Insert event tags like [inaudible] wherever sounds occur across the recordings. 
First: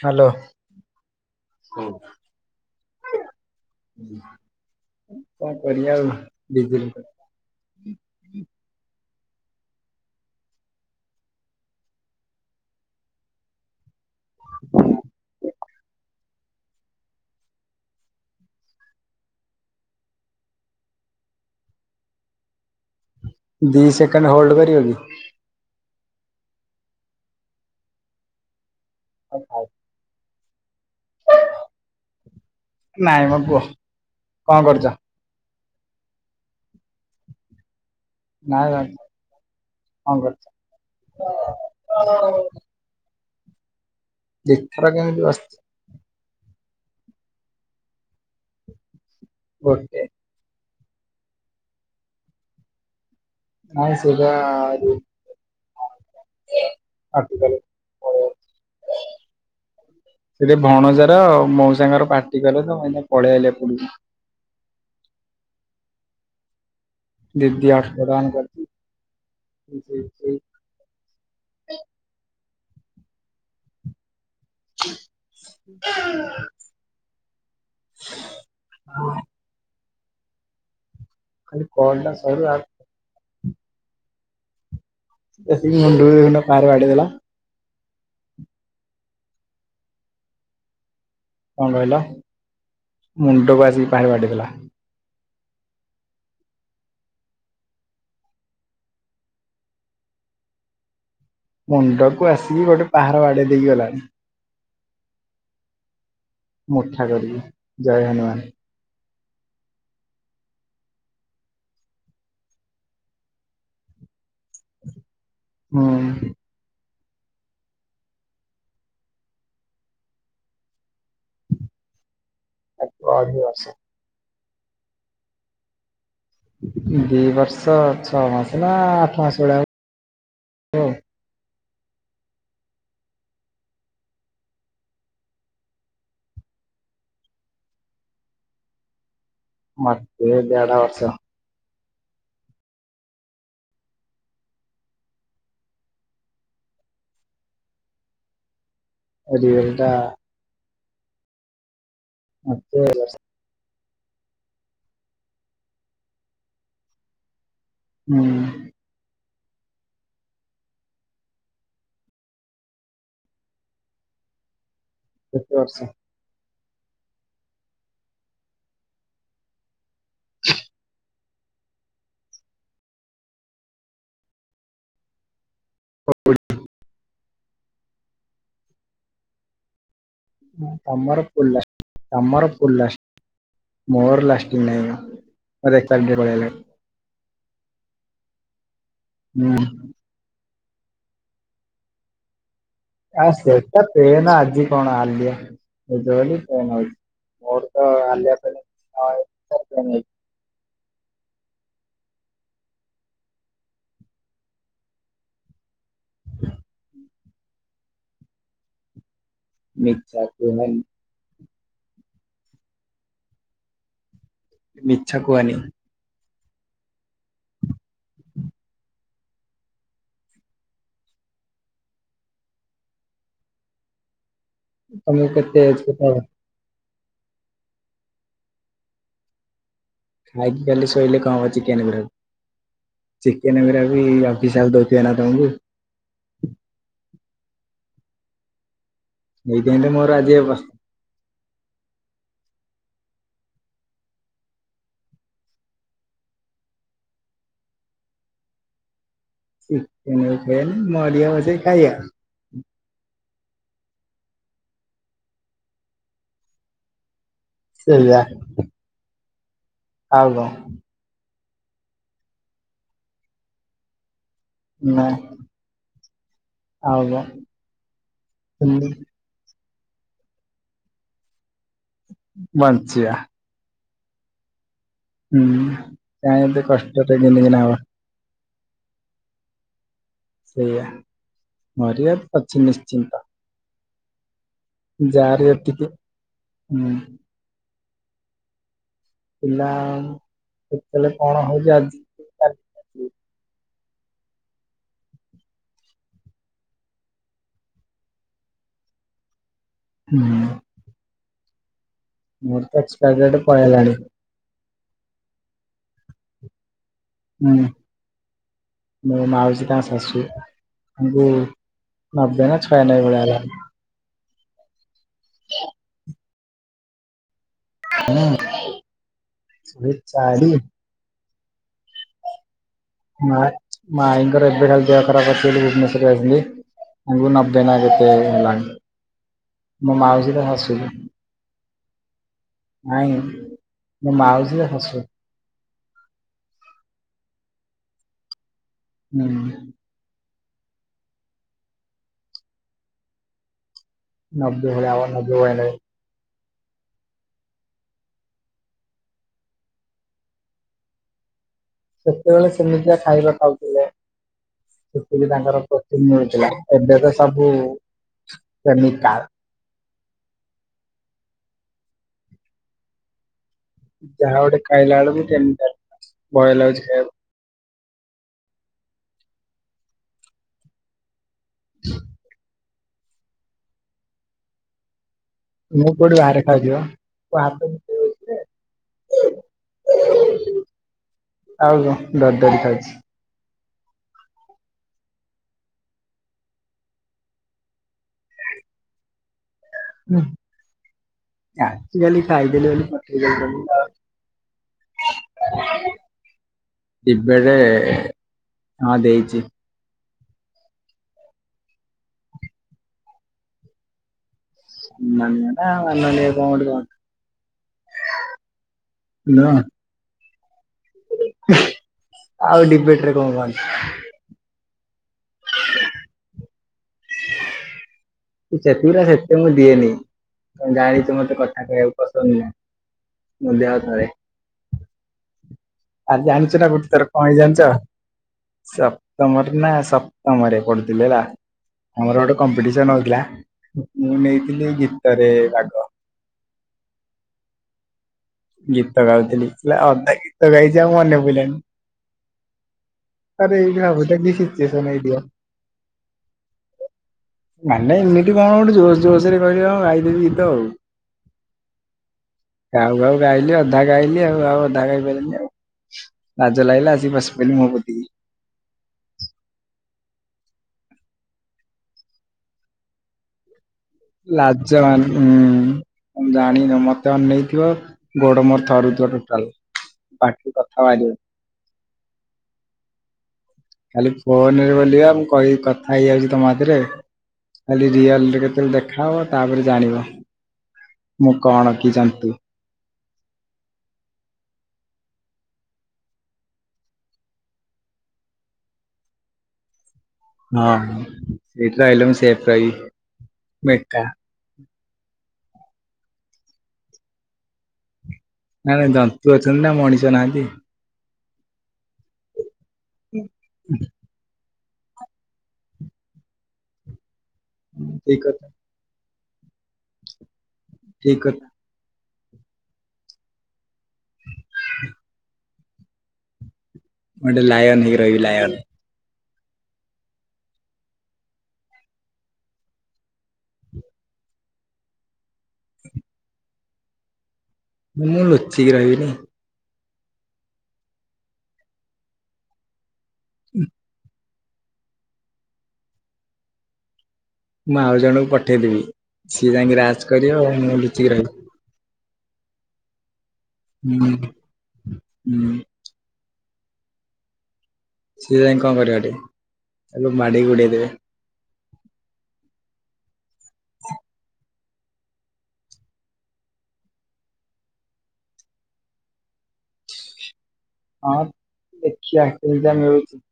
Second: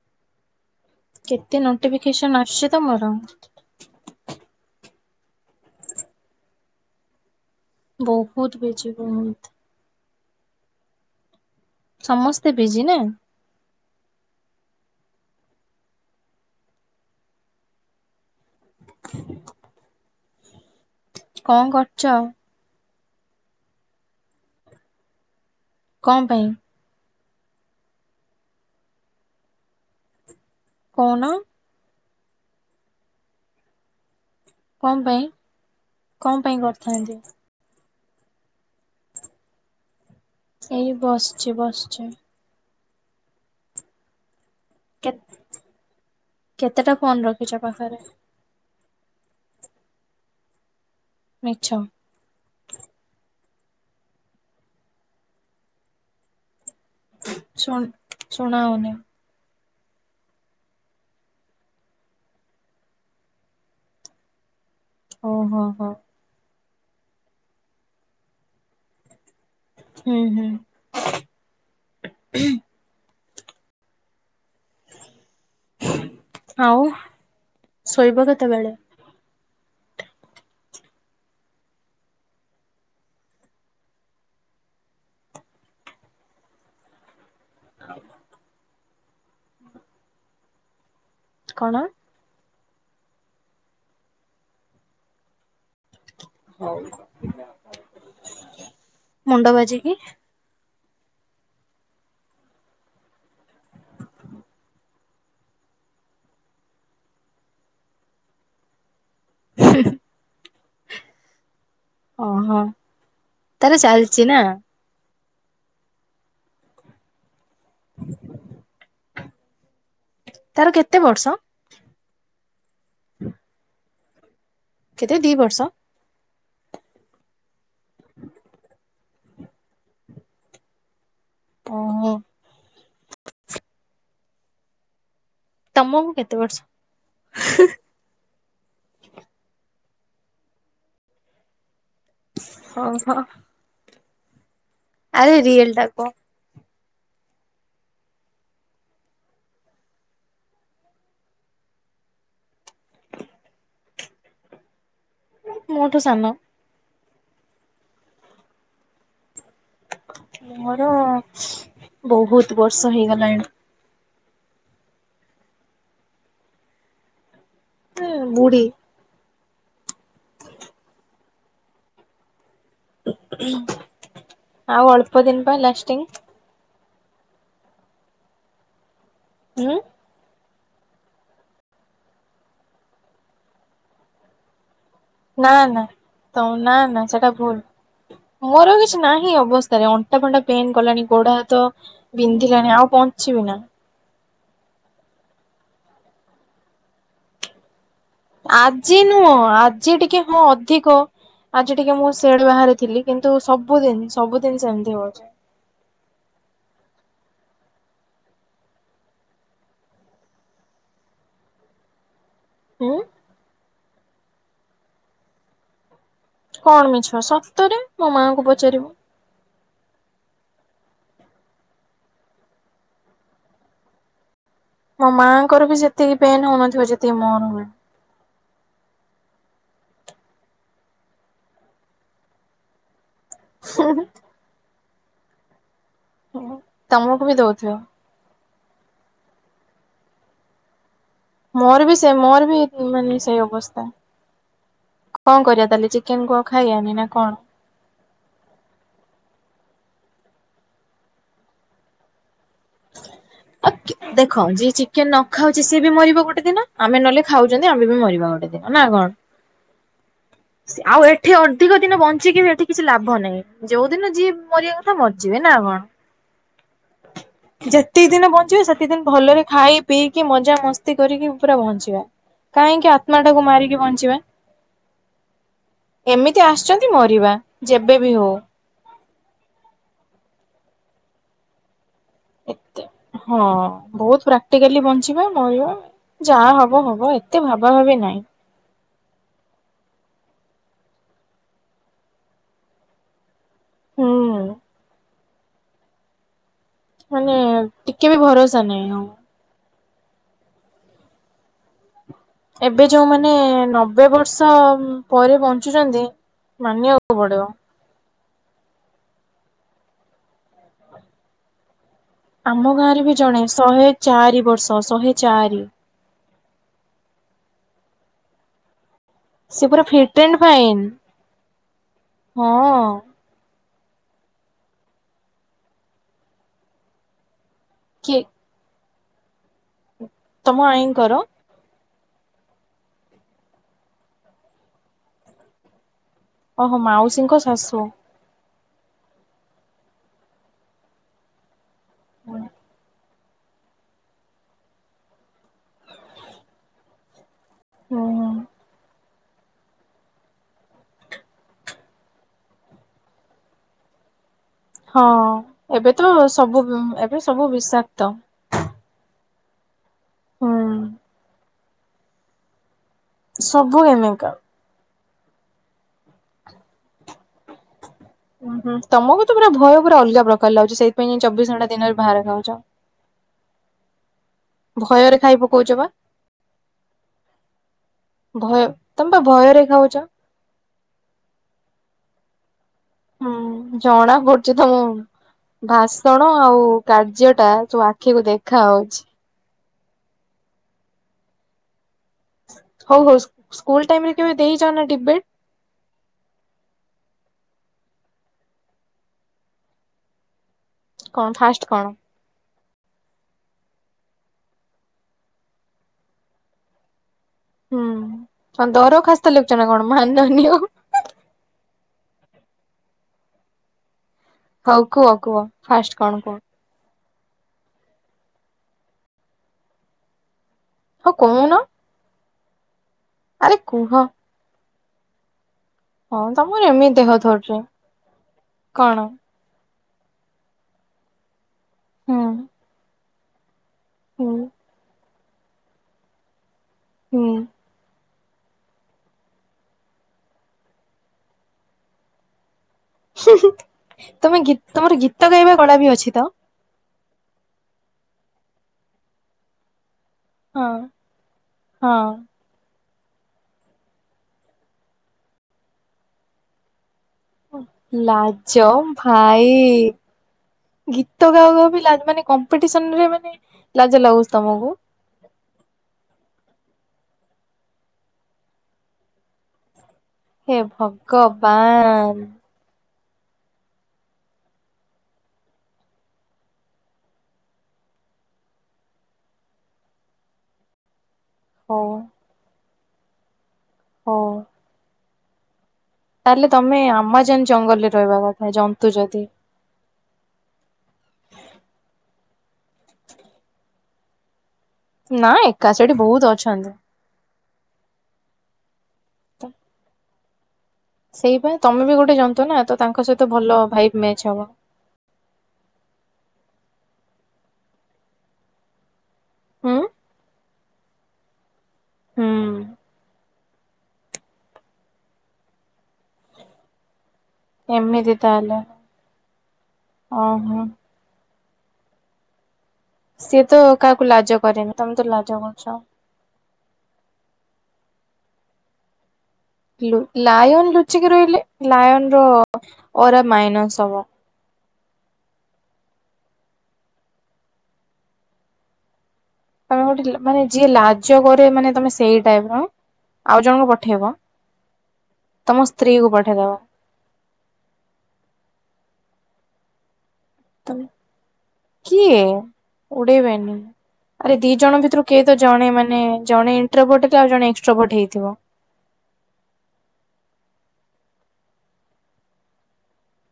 Hello. କେତେ notification ଆଶୁଛି ତମର? କଣ କରିବା ଆଉ ବିଜି ରେ ବହୁତ ବିଯି ବହୁତ। ସମସ୍ତେ ବିଜି ନା? [unintelligible] କଣ କରୁଛ? ଦି ସେକେଣ୍ଡ ହୋଲ୍ଡ କରିିବକି? କଣ ପାଇଁ? ନାଇଁ ଥାଉ। କୋଉନ? ନାଇଁ ମ କୁହ? କଣ ପାଇଁ କଣ ପାଇଁ କରିଥାନ୍ତି? ନାଇଁ [unintelligible] ଏଇ ବସିଛି ବସଛି। କେତ [unintelligible] କେତେଟା ଫୋନ ରଖୁଛ ପାଖରେ? ଗୋଟେ। ମିଛ। ନାଇଁ ସେଇଟା [unintelligible] ଶୁଣ ଶୁଣା ହଉନି? ସେଠି ଭଣଜାର ମଉସାଙ୍କ ର ପାଟି କଲେ ତ ମୁଁ ଏ ପଳେଇ ଆଇଲି ଏପଟକୁ। ଓ ହୋ ହଁ। ଦିଦି ହଟସ୍ପଟ ଅନ୍ କରିଛି ହୁଁ ଦିଦି ହୁଁ [inaudible] ଆଉ ଶୋଇବ କେତେବେଳେ? ଖାଲି କଲ ଟା ସଇଲେ ଆଉ। ଏତିକି ମୁଣ୍ଡରେ ନା ଫାର ବାଡ଼େଇଦେଲା। ଆଉ କଣ କହିଲ? ମୁଣ୍ଡ ବାଜିକି ଭାଇ ବାଡ଼େଇଦେଲା। ମୁଣ୍ଡ ବାଯିକି ମୁଣ୍ଡକୁ ଆସିକି ଗୋଟେ ପାହାର ବାଡେଇ ଦେଇକି ଗଲାଣି। ମୁଠା କରିବି ଜୟ ହନୁମାନ ହ ଓହୋ ତାର ଚାଲିଛି ନା। ହୁଁ ତାର କେତେ ବର୍ଷ? ଏକୋଇଶି ବର୍ଷ। କେତେ ଦି ବର୍ଷ? ଦି ବର୍ଷ ଛଅ ମାସ ନା ଆଠ ମାସ ଭଳିଆ ହ ଓହୋ। ତମକୁ କେତେ ବର୍ଷ? ମତେ ଦେଢ଼ ବର୍ଷ। ଓହୋ ଆରେ ରିଏଲ୍ ଟା କହ। ରିଏଲ୍ ଟା ମତେ ଏ ବର୍ଷ ମୋଠୁ ସାନ। ହୁଁ ମୋର ବହୁତ ବର୍ଷ ହେଇଗଲାଣି। କେତେ ବର୍ଷ? ହ ବୁଢ଼ୀ ଆଉ ଅଳ୍ପ ଦିନ ପାଇଁ ଲାଷ୍ଟିଂ ହୁଁ ତମର ଫୁଲା ତମର ଫୁଲା ମୋର ଲାଷ୍ଟିଂ ନାହିଁ ମ। ନା ନା ମୋର ଏକାଡେମୀ ରେ ତ ପଳେଇଆଇଲାଣି ନା ନା ସେଟା ଭୁଲ ମୋର କିଛି ନାହିଁ ହୁଁ ଅବସ୍ଥାରେ ଅ ଅଣ୍ଟା ଫଣ୍ଟା ପେନ୍ କଲାଣି ଗୋଡ଼ ହାତ ବିନ୍ଧିଲାଣି ଆଉ ଆ ବଞ୍ଚିବି ନା। ସେଟା ପେନ୍ ଆଜି କଣ ଆଡିଆ ନଉଛ ବୋଲି ପେନ ହଉଛି ମୋର। ତ ଆଲିଆ ପେନ୍ ନ ଆଜି ହେଇଛି ନୁହଁ ତାର ପେନ୍ ଆଜି ହେଇଛି। ଟିକେ ହଁ ଅଧିକ ଆଜି ଟିକେ ମୁଁ ସେଆଡେ ବାହାରିଥିଲି, କିନ୍ତୁ ସବୁଦିନ ସବୁଦିନ ସେମିତି ହଉଛି। ହଁ ମିଚାକୁ ନାହିଁ। ହଁ ମିଛ କୁହନି। କଣ ମିଛ ସତରେ ମୋ ମାଆଙ୍କୁ ପଚାରିବୁ। ମୋ ତମକୁ କେତେ ମାଆଙ୍କର ବି ଏଜ୍ କେତେ ଯେତିକି ହବ? ପେନ୍ ହଉନଥିବ ଯେତିକି ମୋର ହୁଏ। ଖାଇକି ଖାଲି ଶୋଇଲେ କଣ ହବ ଚିକେନ ବିରି ଚିକେନ ବିରିୟାନୀ ଅଭିଶାପ ଦଉଥିବେ ନା ତମକୁ? ହୁଁ ତମକୁ ବି ଦଉଥିବେ। ଏଇଥି ପାଇଁ ତ ଆଜି ଏ ମୋର ଅବ ମୋର ବି ସେ ମୋର ବି ମାନେ ସେଇ ଅବସ୍ଥା। କଣ କରିବା ତାହେଲେ ଚିକେନକୁ ଆଉ ଖାଇବା ନି ନା କଣ? ଚିକେନ ମଲିଆ ବସେଇ ଖାଇବା। ଦେଖ ଯିଏ ଚିକେନ ନ ଖାଉଛି ସିଏ ବି ମରିବ ଗୋଟେ ଦିନ ଆମେ ନହେଲେ ଖାଉଛନ୍ତି ଆମେ ବି ସେଇଆ ମରିବା ଗୋଟେ ଦିନ ନା କଣ? ଆଉ କ ଆଉ ଏଠି ଅଧିକ ଦିନ ବଞ୍ଚିକି ବି ଏଠି କିଛି ଲାଭ ନାହିଁ ଯୋଉଦିନ ଯିଏ ମରିବା କଥା ନା ମରିଯିବେ ନା କଣ? ଆଉ କଣ ଯେତିକି ଦିନ ବଞ୍ଚିବେ ସେତିକି ସେମିତି ଦିନ ଭଲରେ ଖାଇ ପିଇକି ମଜା ମସ୍ତି କରିକି ପୁରା ବଞ୍ଚିବା କାହିଁକି ବଞ୍ଚିବା। ଆତ୍ମା ଟାକୁ ମାରିକି ବଞ୍ଚିବା। ହୁଁ। କାଇଁ ଏମିତି ଏତେ ଆସିଛନ୍ତି କଷ୍ଟରେ ମରିବା କେମିତିକିନା ହବ। ଯେବେ ବି ହଉ। ସେଇଆ ମରିିବା ଅଛି ଏତେ ନିଶ୍ଚିନ୍ତ। ହଁ ବହୁତ ପ୍ରାକ୍ଟିକାଲି ବଞ୍ଚିବା ଯାହାର ମରିବା ଯେତିକି ଯାହା ହବ ହୁଁ ହବ ଏ ଏତେ ଭାବା ଭାବି ନାଇଁ। ପିଲା ହଷ୍ଟେଲେ କଣ ହଉଛି ଆଜି? ହୁଁ। ମାନେ ଟିକେ ବି ଭରସା ନାହିଁ ଆଉ। ହୁଁ। ମୋର ଏବେ ତ ଏକ୍ସପାରି ଯୋଉମାନେ ଡେଟ୍ ପଳେଇଲାଣି ନବେ ବର୍ଷ ପରେ ବଞ୍ଚୁଛନ୍ତି ମାନିବା ହୁଁ ମୋ ମାଉସୀ ତା ଶାଶୁ ତାଙ୍କୁ ନବେ ନା ଆମ ଛୟାନବେ ଗାଁରେ ବି ଭଳିଆ ଜଣେ ହେଲାଣି ଶହେ ଚାରି ବର୍ଷ ଶହେ ଚାରି। ହ। [inaudible] ସେ ପୁରା ଫିଟେନ ଫାଇନ ହଁ। ମା ମାଇଙ୍କର ଏବେ ଖାଲି ଖରାପ ଅଛି ବୋଲି ଭୁବନେଶ୍ୱର ଆଇଥିଲି। ଆକୁ ନବେ ନା କେତେ କିଏ ହେଲାଣି ମୋ ମାଉସୀର ତମ ଶାଶୁ। ଆଈଙ୍କର ନାଇଁ ମୋ ମାଉସୀର ଶାଶୁ। ଓହୋ ମାଉସୀଙ୍କ ଶାଶୁ। ହୁଁ। ହୁଁ। [unintelligible] ହୁଁ। ସେତେବେଳେ ସେମିତିଆ ଖାଇବା ଖାଉଥିଲେ। ହଁ ସେତିକି ତାଙ୍କର ଏବେ ତ ପ୍ରୋଟିନ ମିଳୁଥିଲା ସବୁ ଏବେ ତ ସବୁ ବିଷାକ୍ତ। ପ୍ରମିକା ହୁଁ ସବୁ କେମିକାଲ। ଯାହା ଗୋଟେ ଖାଇଲା ବେଳକୁ କେମିକାଲ ଭୟ ଲାଗୁଛି ଖାଇବାକୁ। ଉୁଁ ହୁଁ ତମକୁ ତ ପୁରା ଭୟ ପୁରା ଅଲଗା ପ୍ରକାର ଲାଗୁଛି ସେଇଥିପାଇଁ ଚବିଶ ଘଣ୍ଟା ଦିନରେ ବାହାରେ ଖାଉଛ। ଭୟରେ ଖାଇବ। ମୁଁ କୁଆଡେ ବାହାରେ ଖାଉଛି ବା। [unintelligible] ଭୟ ତମେ ବା ଭୟରେ ଖାଉଛ। ଆଉ [unintelligible] ଡରି ଡରି ଖାଉଛି। ହୁଁ ଜଣା ପଡୁଛି ତମ ଭାଷଣ ଆଉ କାର୍ଯ୍ୟଟା ତୋ ଆଖିକୁ ଦେଖାହଉଛି। ହୁଁ, ଆଜିିକାଲି ଖାଇଦେଲି ବୋଲି ହଉ ହଉ ପଠେଇ ଦେଲେ ସ୍କୁଲ ଟାଇମରେ କେବେ ଦେଇଛ ନା ଡିବେଟ ତାକୁ [inaudible] ଇବେଡ଼ ହଁ ଦେଇଚି। କଣ ଫାଷ୍ଟ କଣ? ସମ୍ମାନୀୟ ନା ମାନନୀୟ କଣ ଗୋଟେ କହନ୍ତି? ହୁଁ, କଣ ଦରଖାସ୍ତ ନୁହଁ ଲେଖୁଛ ନା କଣ ମାନନୀୟ। ଆଉ ଡିବେଟରେ କଣ କହନ୍ତି? ହଉ କୁହ କୁହ ଫାଷ୍ଟ କଣ କୁହ? ମୁଁ ସେତିଗୁରା ସେତେ ମୁଁ ଦିଏନି, ତମେ ହଉ ଜାଣିଛ ମତେ କହୁନ। କଥା କହିବାକୁ ପସନ୍ଦ ନୁହଁ। ମୋ ଆରେ ଦେହ କୁହ ଥରେ। ଆ ହଁ ଜାଣିଛ ତମର ନା ଏମିତି ଗୋଟେ ଦେହ ଥର କଣ ହେଇଚି ଧରୁଛି ଜାଣିଛ? କଣ ସେପ୍ତମରେ ନା ସ୍ ପ୍ତମରେ ପଡୁଥିଲି ହେଲା, ଆମର ହୁଁ ଗୋଟେ କମ୍ପିଟିସନ ହଉଥିଲା ମୁଁ ହୁଁ ନେଇଥିଲି ଗୀ ଭିତରେ ବାଘ। ହୁଁ ଗୀତ ଗାଉଥିଲି ହେଲା ଅଧା ଗୀତ ଗାଇଛି ଆଉ ମନେ ପଇଲାନି। ଆରେ ଏଇକ୍ଷିଣା ଭାବୁତା କି ତମେ ଗୀ ସିଚୁଏସନ ତମର ହେଇଥିବ? ଗୀତ ଗାଇବା କଳା ବି ଅଛି ତ ମାନେ ଏମିତି କଣ ଗୋଟେ ଜୋସ୍ ଜୋସରେ କହିଲି କଣ ଗାଇଦେବି। ଆଉ। ହଁ, ହଁ। ଗାଉ ଗାଉ ଗାଇଲି, ଅଧା ଗାଇଲି ଆଉ ଆଉ ଅଧା ଗାଇ ପାଇଲିନି ଆଉ, ଲାଜ ଲାଗିଲା ଆସିକି ବସି ପଇଲି ମୁହଁ ପୋ ଲାଜ ଭାଇ ଇ, ଗୀତ ଗାଉ ଗାଉ ବି ଲାଜ୍ ମାନେ କମ୍ପିଟିସନରେ ମାନେ ଲାଜ ଲାଗୁଛି ତମକୁ ଲାଜବାନ୍। ହୁଁ ତମେ ଜାଣିନ ମତେ ଅନେଇଥିବ ଗୋଡ ମୋର ଥରୁଥିବ ଟୋଟାଲ୍। ହେ ଭଗବାନ! କାଲି ଫୋନରେ ବୋଲିବା ମୁଁ କହି କଥା ହେଇଯାଉଛି ତମ ହାତରେ। ଖାଲି ରିଅଲରେ କେତେବେଳେ ଦେଖାହବ ତାପରେ ଜାଣିବ ମୁଁ କଣ ହଉ କି ଜନ୍ତୁ। ହଁ ତାହେଲେ ତମେ ଆମାଜନ୍ ଜଙ୍ଗଲରେ ରହିବା କଥା ଜନ୍ତୁ ଯଦି। ହଁ ସେଇଟି ରହିଲେ ମୁ ସେଫ୍ ରହିବି, ମୁ ଏକା। ନାଁ ଏକା ସେଠି ବହୁତ ଅଛନ୍ତି। ନାଇଁ ନାଇଁ ଜନ୍ତୁ ଅଛନ୍ତି ନା ମଣିଷ ନାହାନ୍ତି। ସେଇପାଇଁ ତମେ ବି ଗୋଟେ ଜନ୍ତୁ ନା ତ ତାଙ୍କ ସହିତ ଭଲ ଭାଇବ୍ ମ୍ୟାଚ୍ ହବ। ହଁ ଠିକ୍ କଥା। ହୁଁ ଠିକ୍ କଥା। ହୁଁ [inaudible] ମୁଁ ଗୋଟେ ଲାୟନ ହେଇକି ଏମିତି ରହିବି ଲାୟନ ତାହେଲେ, ଓହୋ। ସିଏ ତ କାହାକୁ ଲାଜ କରେନି ତମେ ତ ଲାଜ କରୁଛ। ମୁଁ ମୁଁ ଲୁଚିକି ରହିବିନି। ହିଲୁ ଲାୟନ ଲୁଚିକି ରହିଲେ ଲାୟନର ଓରା ମାଇନସ୍ ହବ। ମୁଁ ଆଉ ଜଣଙ୍କୁ ପଠେଇଦେବି। ସିଏ ଯାଇକି ତମେ ରାଜ ଗୋଟେ ଲ୍ କରିବ ମାନେ ଆଉ ଯିଏ ମୁଁ ଲୁଚିକି ଲାଜ ରହିବି କରେ ମାନେ ତମେ ସେଇ ଟାଇପର। ଆଉ ଜଣଙ୍କୁ ହୁଁ। ପଠେଇବ ହୁଁ ତମ ସ୍ତ୍ରୀ କୁ ପଠେଇଦବ। ସିଏ ଯାଇଁ କଣ କରିବ ହେଠି ତାକୁ ମାଡିକି ତମେ ଉଡେଇଦେବେ। କିଏ ଉଡେଇବେନି। ଆରେ ଦି ଜଣ ଭିତରୁ କିଏ ତ ଜଣେ ମାନେ ଜଣେ ଇଣ୍ଟ୍ରଭୋଟ ଆଉ ଜଣେ ଏକ୍ସଟ୍ରାଭୋଟ ହେଇଥିବ। ହଁ ଦେଖିଆ କଉ ଯା ମିଳୁଛି।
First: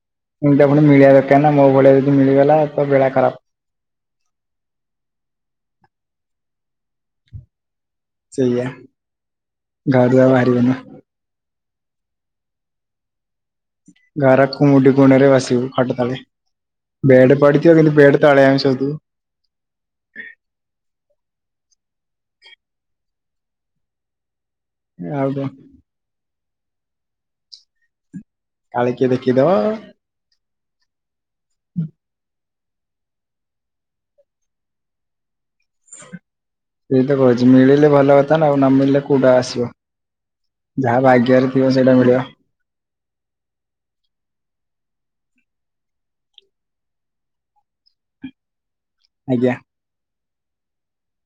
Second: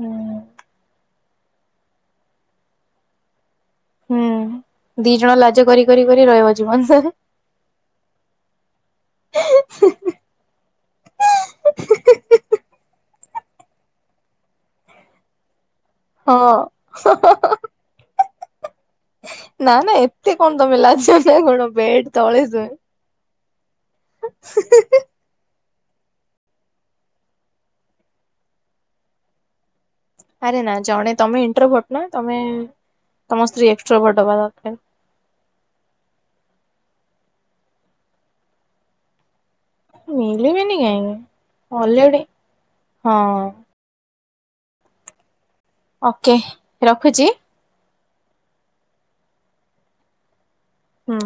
ହୁଁ ଏମିତିଆ ପୁଣି ମିଳିବା ଦରକାର ନା ମୋ ଭଳିଆ ଯଦି ମିଳିଗଲା ତା ବେଳା ଖରାପ। ହୁଁ ଦି ଜଣ ଲାଜ କରି କରି କରି ରହିବ ଜୀବନ [unintelligible] ସୋୟା ଗାଡୁଆ ବାହାରିବନି। ଗାର କୁମୁଡି କୁଣରେ ବସିବୁ ଖଟ ତଳେ ହଁ। ବେଡ ପଡି। ଥିବ କିନ୍ତୁ ବେଡ ତଳେ ଆମେ ଶୋଉଥିବୁ। ନା ନା ଏତେ କଣ ତମେ ଲାଜ ନା କଣ ବେଡ ତଳେ [unintelligible] ଏ ଆଉ କଣ? କାଳେ କିଏ ଦେଖିଦବ। ଆରେ ନା ଜଣେ ତମେ ଇଣ୍ଟ୍ରଭୋଟ ନା ତମେ ତମ ସ୍ତ୍ରୀ ଏକ୍ସଟ୍ରୋଭୋଟ ଦବା ଦରକାର। ସେଇ ତ କହୁଛି ମିଳିଲେ ଭଲ କଥା ନା ଆଉ ନ ମିଳିଲେ କୋଉଟା ଆସିବ। ମିଳିବେନି ଯାହା କାହିଁକି ଭାଗ୍ୟରେ ଥିବ ସେଇଟା ମିଳିବ। ଅଲରେଡି ହଁ। ଓକେ ରଖୁଛି। ଆଜ୍ଞା। ହୁଁ।